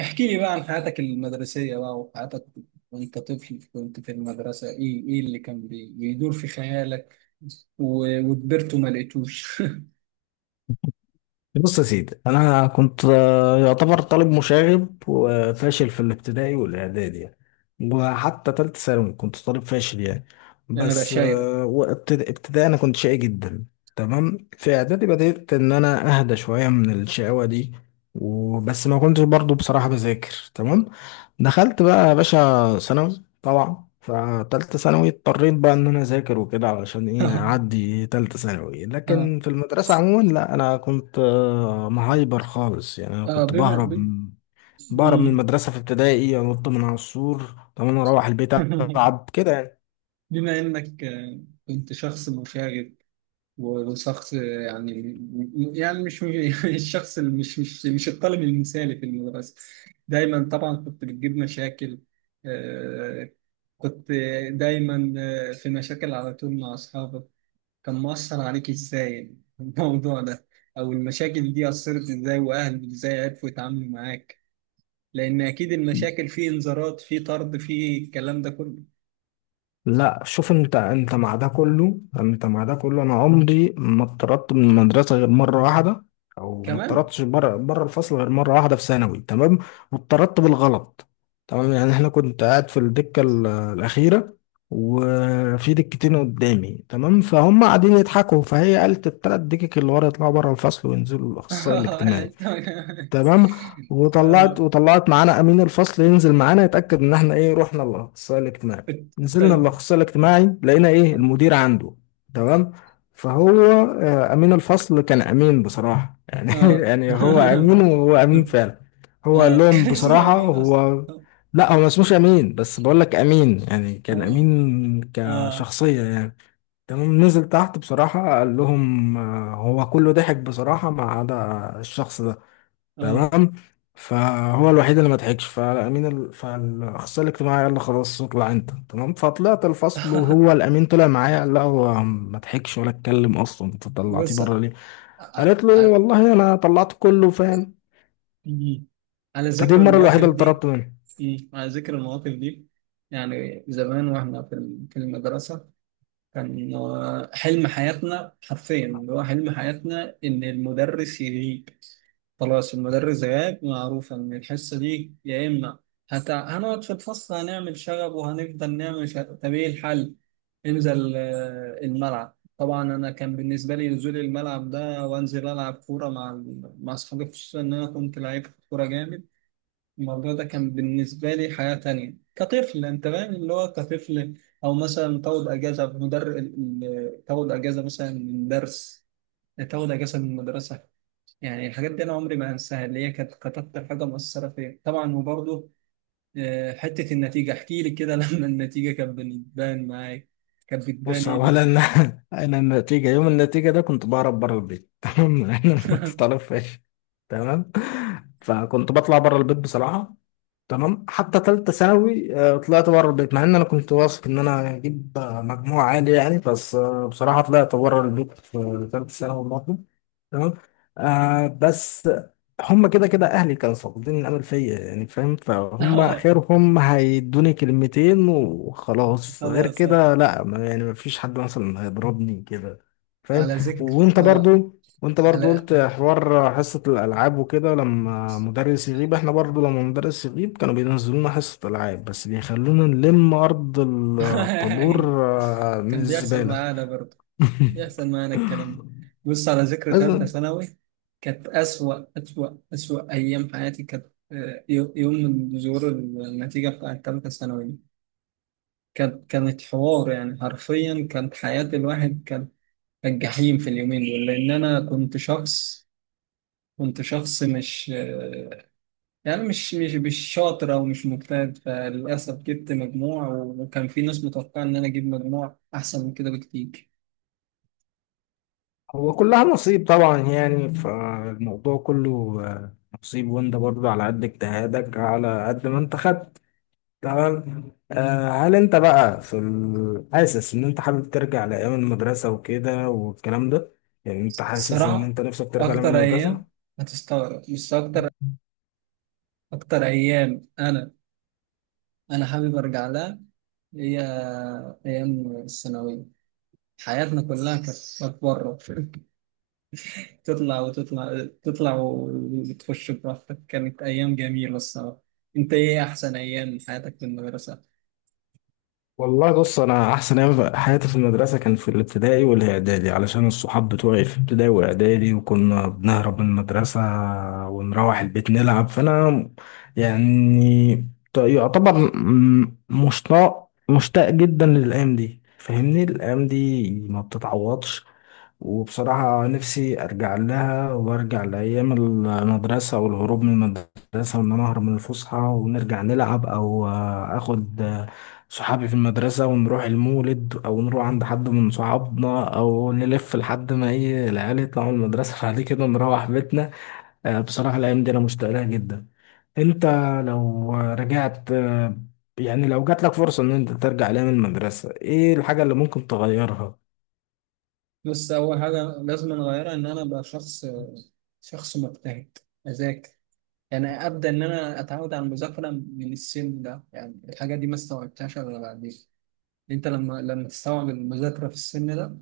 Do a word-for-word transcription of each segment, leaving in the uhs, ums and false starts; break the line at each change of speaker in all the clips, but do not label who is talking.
احكي لي بقى عن حياتك المدرسية بقى، وحياتك وانت طفل. كنت في المدرسة ايه ايه اللي كان بي- بيدور في خيالك، و- وكبرت وما لقيتوش.
بص يا سيدي، انا كنت آه، يعتبر طالب مشاغب وفاشل في الابتدائي والاعدادي يعني، وحتى تالتة ثانوي كنت طالب فاشل يعني.
انا
بس
بشايرك.
آه، وابتدا- ابتدائي انا كنت شقي جدا. تمام. في اعدادي بدأت ان انا اهدى شوية من الشقاوة دي، وبس ما كنتش برضو بصراحة بذاكر. تمام. دخلت بقى يا باشا ثانوي، طبعا فتالتة ثانوي اضطريت بقى ان انا اذاكر وكده علشان ايه اعدي تالتة ثانوي.
اه،
لكن في المدرسة عموما لا، انا كنت آه، مهايبر خالص يعني، انا
اه.
كنت
بما
بهرب
ب-
بهرب من
مم.
المدرسة. في ابتدائي انط من على السور، طب انا اروح البيت العب كده.
بما انك آه، كنت شخص مشاغب، وشخص، يعني يعني مش الشخص اللي مش مش مش الطالب المثالي في المدرسة، دايما طبعا كنت بتجيب مشاكل. آه، كنت دايما آه، في مشاكل على طول مع أصحابك. كان مؤثر عليك إزاي الموضوع ده، أو المشاكل دي أثرت إزاي، وأهلك إزاي عرفوا يتعاملوا معاك؟ لأن أكيد المشاكل فيه إنذارات، فيه طرد، فيه الكلام ده كله.
لا، شوف. انت انت مع ده كله انت مع ده كله، انا عمري ما اتطردت من المدرسه غير مره واحده، او ما
كمان.
اتطردتش بره بره الفصل غير مره واحده في ثانوي. تمام. واتطردت بالغلط. تمام، يعني احنا كنت قاعد في الدكه ال- الاخيره، وفي دكتين قدامي. تمام، فهم قاعدين يضحكوا، فهي قالت التلات دكك اللي ورا يطلعوا بره الفصل وينزلوا الاخصائي الاجتماعي. تمام. وطلعت
ف-
وطلعت معانا امين الفصل ينزل معانا يتاكد ان احنا ايه رحنا الاخصائي الاجتماعي.
الت-
نزلنا الاخصائي الاجتماعي لقينا ايه
اه
المدير عنده. تمام. فهو آه، امين الفصل كان امين بصراحه يعني، يعني هو امين وهو امين فعلا. هو قال
اه،
لهم
كان اسمه
بصراحه
امين اصلا.
هو. لا، هو ما اسموش امين، بس بقول لك امين يعني كان
اه،
امين
اه،
كشخصيه يعني. تمام. نزل تحت بصراحه قال لهم آه، هو كله ضحك بصراحه ما عدا الشخص ده.
اه.
تمام. فهو الوحيد اللي ما ضحكش فالامين ال... فالاخصائي الاجتماعي قال له خلاص اطلع انت. تمام. فطلعت الفصل، وهو الامين طلع معايا، قال له هو ما ضحكش ولا اتكلم اصلا، انت طلعتيه
بص.
بره ليه؟
ع-
قالت له
ع-
والله انا طلعت كله فاهم.
مم. على
فدي
ذكر
المره
المواقف
الوحيده اللي طردت
دي.
منه.
مم. على ذكر المواقف دي، يعني زمان واحنا في ال- في المدرسة، كان آه، حلم حياتنا حرفيا اللي هو حلم حياتنا إن المدرس يغيب. خلاص المدرس غاب، معروف ان الحصه دي يا اما هت... هنقعد في الفصل هنعمل شغب وهنفضل نعمل شغب، طب ايه الحل؟ انزل آه، الملعب. طبعا انا كان بالنسبه لي نزول الملعب ده وانزل العب كوره مع ال- مع اصحابي، خصوصا ان انا كنت لعيب كوره جامد. الموضوع ده كان بالنسبه لي حياه تانية كطفل، انت فاهم اللي هو كطفل. او مثلا تاخد اجازه مدر ال- ال- تاخد اجازه مثلا من درس، تاخد اجازه من المدرسه. يعني الحاجات دي انا عمري ما انساها، اللي هي كانت كانت اكتر حاجه مؤثره فيا طبعا. وبرضه آه، حته النتيجه، احكي لي كده. لما النتيجه كانت بتبان معاك، كانت بتبان
بص
ايه
اولا،
اللي-
انا النتيجه يوم النتيجه ده كنت بهرب بره البيت. تمام، انا ما كنت طالب فاشل. تمام. فكنت بطلع بره البيت بصراحه. تمام. حتى تالتة ثانوي آه، طلعت بره البيت، مع ان انا كنت واثق ان انا هجيب آه، مجموع عالي يعني. بس آه، بصراحة طلعت بره البيت في تالتة ثانوي برضه. تمام. آه بس هم كده كده اهلي كانوا فاقدين الامل فيا يعني، فاهم؟ فهم
آه،
خيرهم هيدوني كلمتين وخلاص، غير
خلاص، آه.
كده لا ما- يعني ما فيش حد مثلا هيضربني كده. فاهم؟
على ذكر،
وانت
اه
برضو وانت برضو
على
قلت حوار حصة الألعاب وكده، لما مدرس يغيب. احنا برضو لما مدرس يغيب كانوا بينزلونا حصة ألعاب بس بيخلونا نلم أرض الطابور آه، من
كان بيحصل
الزبالة.
معانا برضه، بيحصل معانا الكلام ده. بص، على ذكر ثالثه
لازم.
ثانوي، كانت أسوأ أسوأ أسوأ أيام حياتي، كانت آه، يو- يوم من ظهور النتيجة بتاعت ثالثة ثانوي، كانت كانت حوار، يعني حرفيا كانت حياة الواحد كانت الجحيم في اليومين دول. لأن أنا كنت شخص كنت شخص مش، يعني مش مش مش شاطر أو مش مجتهد، فللأسف جبت مجموع وكان في ناس متوقعة إن أنا أجيب مجموع أحسن من كده بكتير.
هو كلها نصيب طبعا، يعني فالموضوع كله آه، نصيب، وانت برضو على قد اجتهادك على قد ما انت خدت. تمام. آه هل انت بقى في ال... حاسس ان انت حابب ترجع لايام المدرسه وكده والكلام ده؟ يعني انت حاسس ان
الصراحة
انت نفسك ترجع لايام
أكتر
المدرسه؟
أيام، هتستغرب بس أكتر أكتر أيام أنا أنا حابب أرجع لها، هي أيام الثانوية. حياتنا كلها كانت كانت بره، تطلع وتطلع تطلع وتخش براحتك، كانت أيام جميلة الصراحة. أنت إيه أحسن أيام من حياتك في المدرسة؟
والله بص، انا احسن ايام في حياتي في المدرسه كان في الابتدائي والاعدادي، علشان الصحاب بتوعي في ابتدائي واعدادي وكنا بنهرب من المدرسه ونروح البيت نلعب. فانا يعني، ت- يعتبر م- مشتاق مشتاق جدا للايام دي. فاهمني؟ الايام دي ما بتتعوضش. وبصراحة نفسي أرجع لها، وأرجع لأيام المدرسة والهروب من المدرسة، وإن أنا أهرب من الفسحة ونرجع نلعب، أو آه، آخد آه، صحابي في المدرسة ونروح المولد أو نروح عند حد من صحابنا أو نلف لحد ما إيه العيال يطلعوا من المدرسة. بعد كده نروح بيتنا. آه، بصراحة الأيام دي أنا مشتاق لها جدا. أنت لو رجعت، آه، يعني لو جات لك فرصة إن أنت ترجع لأيام المدرسة، إيه الحاجة اللي ممكن تغيرها؟
بس أول حاجة لازم أغيرها إن أنا أبقى شخص شخص مجتهد، أذاكر. يعني أبدأ إن أنا أتعود على المذاكرة من السن ده، يعني الحاجة دي ما استوعبتهاش إلا بعدين. أنت لما لما تستوعب المذاكرة في السن ده،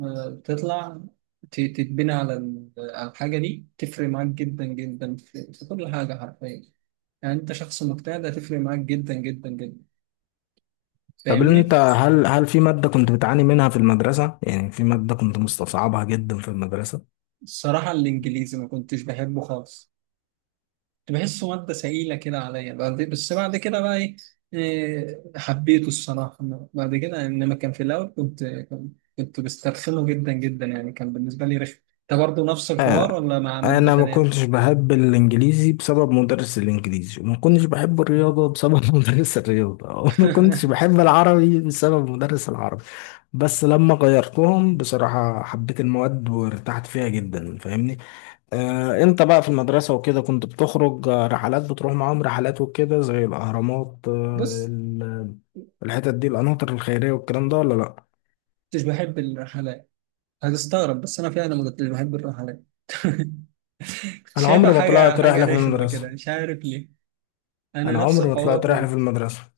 آه، تطلع، ت- تتبنى على ال- على الحاجة دي، تفرق معاك جدا جدا في في كل حاجة حرفيا. يعني انت شخص مجتهد، هتفرق معاك جدا جدا جدا،
طب انت،
فاهمني.
هل هل في مادة كنت بتعاني منها في المدرسة؟ يعني في مادة كنت مستصعبها جدا في المدرسة؟
الصراحه الانجليزي ما كنتش بحبه خالص، كنت بحسه ماده ثقيله كده عليا، بعد- بس بعد كده بقى ايه، إيه، حبيته الصراحه بعد كده. انما كان في الاول كنت كنت كنت بسترخنه جدا جدا، يعني كان بالنسبه لي رخم. انت برضه نفس
آه،
الحوار ولا مع ماده
انا ما
تانيه؟
كنتش بحب الانجليزي بسبب مدرس الانجليزي، وما كنتش بحب الرياضة بسبب مدرس الرياضة، وما كنتش بحب العربي بسبب مدرس العربي. بس لما غيرتهم بصراحة حبيت المواد وارتحت فيها جدا. فاهمني؟ آه، انت بقى في المدرسة وكده كنت بتخرج آه، رحلات، بتروح معاهم رحلات وكده زي الأهرامات، آه،
بص،
ال- الحتت دي، القناطر الخيرية والكلام ده، ولا لأ؟
كنتش بحب الرحلات. هتستغرب بس انا فعلا ما كنتش بحب الرحلات.
أنا
شايفها
عمري ما
حاجة
طلعت
حاجة
رحلة في
رخمة كده،
المدرسة.
مش عارف ليه. أنا
أنا
نفس
عمري ما
الحوار
طلعت رحلة في
برضه.
المدرسة.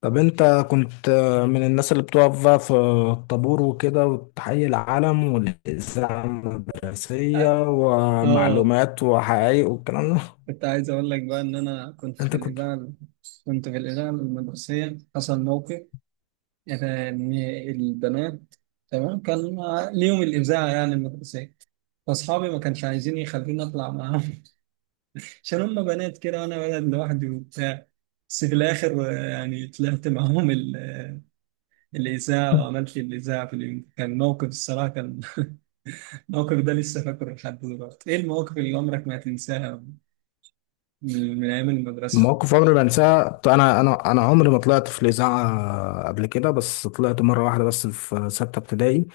طب انت كنت آه، من الناس اللي بتقف بقى في الطابور وكده وتحيي العلم والإذاعة المدرسية
اه،
ومعلومات وحقائق والكلام ده؟
كنت عايز اقول لك بقى ان انا كنت في
انت كنت
الاذاعه. كنت في الاذاعه المدرسيه، حصل موقف يعني، ان البنات، تمام، كان ليهم الاذاعه يعني المدرسيه، فاصحابي ما كانش عايزين يخلوني اطلع معاهم. عشان هم بنات كده وانا ولد لوحدي وبتاع. بس في الاخر آه، يعني طلعت معاهم ال- الاذاعه، وعملت الاذاعه في اليوم. كان موقف الصراحه، كان الموقف ده لسه فاكره لحد دلوقتي. ايه المواقف اللي عمرك ما هتنساها من من ايام المدرسه؟
مواقف عمري ما انساها. ط- انا انا انا عمري ما طلعت في الاذاعه قبل كده، بس طلعت مره واحده بس في سته ابتدائي.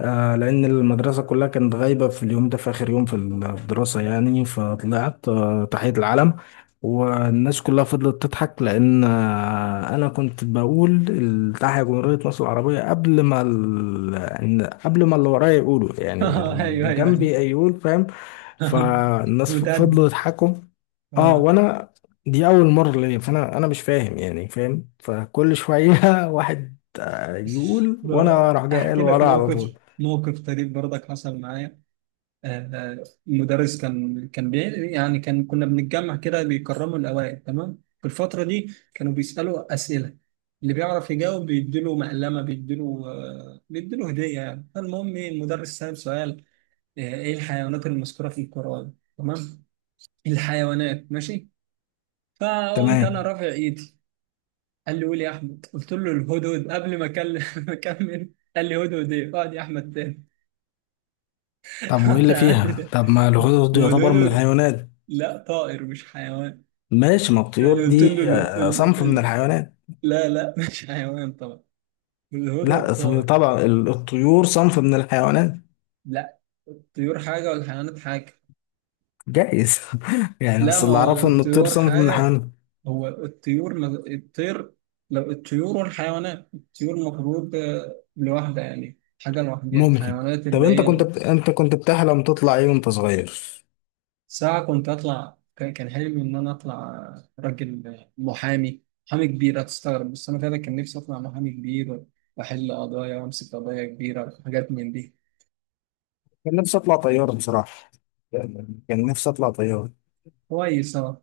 آه، لان المدرسه كلها كانت غايبه في اليوم ده، في اخر يوم في الدراسه يعني. فطلعت آه تحيه العلم، والناس كلها فضلت تضحك لان آه انا كنت بقول التحية جمهوريه مصر العربيه قبل ما ال... إن- قبل ما اللي ورايا يقولوا، يعني
ايوه،
اللي
ايوه،
جنبي
ايوه.
يقول، فاهم؟ فالناس
متأدي،
فضلوا يضحكوا. اه
آه.
وانا دي اول مره ليا، فانا انا مش فاهم يعني، فاهم؟ فكل شويه واحد يقول وانا
ب-
اروح جاي قال
احكي لك
وراه على طول.
موقف موقف طريف برضك حصل معايا. آه، آه، المدرس كان كان بي يعني كان كنا بنتجمع كده، بيكرموا الاوائل، تمام، في الفتره دي كانوا بيسالوا اسئله، اللي بيعرف يجاوب بيديله مقلمه، بيديله آه، بيديله هديه يعني. فالمهم إيه، المدرس سأل سؤال، آه، ايه الحيوانات المذكوره في القرآن؟ تمام، الحيوانات، ماشي. فقمت انا
تمام.
رافع ايدي، قال لي قول يا احمد، قلت له الهدهد قبل ما اكلم ما اكمل. قال لي هدهد ايه، اقعد يا احمد تاني.
طب
رحت
وايه
قعدت
اللي فيها؟
تاني.
طب ما الغدد دي
ما هو
يعتبر من
الهدهد
الحيوانات.
لا طائر، مش حيوان.
ماشي، ما
انا
الطيور
قلت
دي
له ال...
آه،
ال...
صنف من
ال...
الحيوانات.
لا، لا. مش حيوان طبعا، الهدهد
لا،
طائر.
طبعا ال- الطيور صنف من الحيوانات.
لا، الطيور حاجه والحيوانات حاجه.
جايز، يعني
لا،
بس
ما
اللي
هو
اعرفه ان الطيور
الطيور
صنف من
حاجه.
الحيوانات.
هو الطيور ما... الطير، لو الطيور والحيوانات، الطيور المفروض آه، لوحدها، يعني حاجه لوحدها،
ممكن.
الحيوانات
طب
اللي
انت كنت
هي.
بت... انت كنت بتحلم تطلع ايه وانت صغير؟
ساعة كنت أطلع، كان كان حلمي إن أنا أطلع راجل محامي محامي كبير. هتستغرب بس أنا فعلا كان نفسي أطلع محامي كبير، وأحل قضايا وأمسك قضايا كبيرة وحاجات من دي.
كان نفسي اطلع طيار بصراحه، يعني كان نفسي اطلع طيار.
كويس.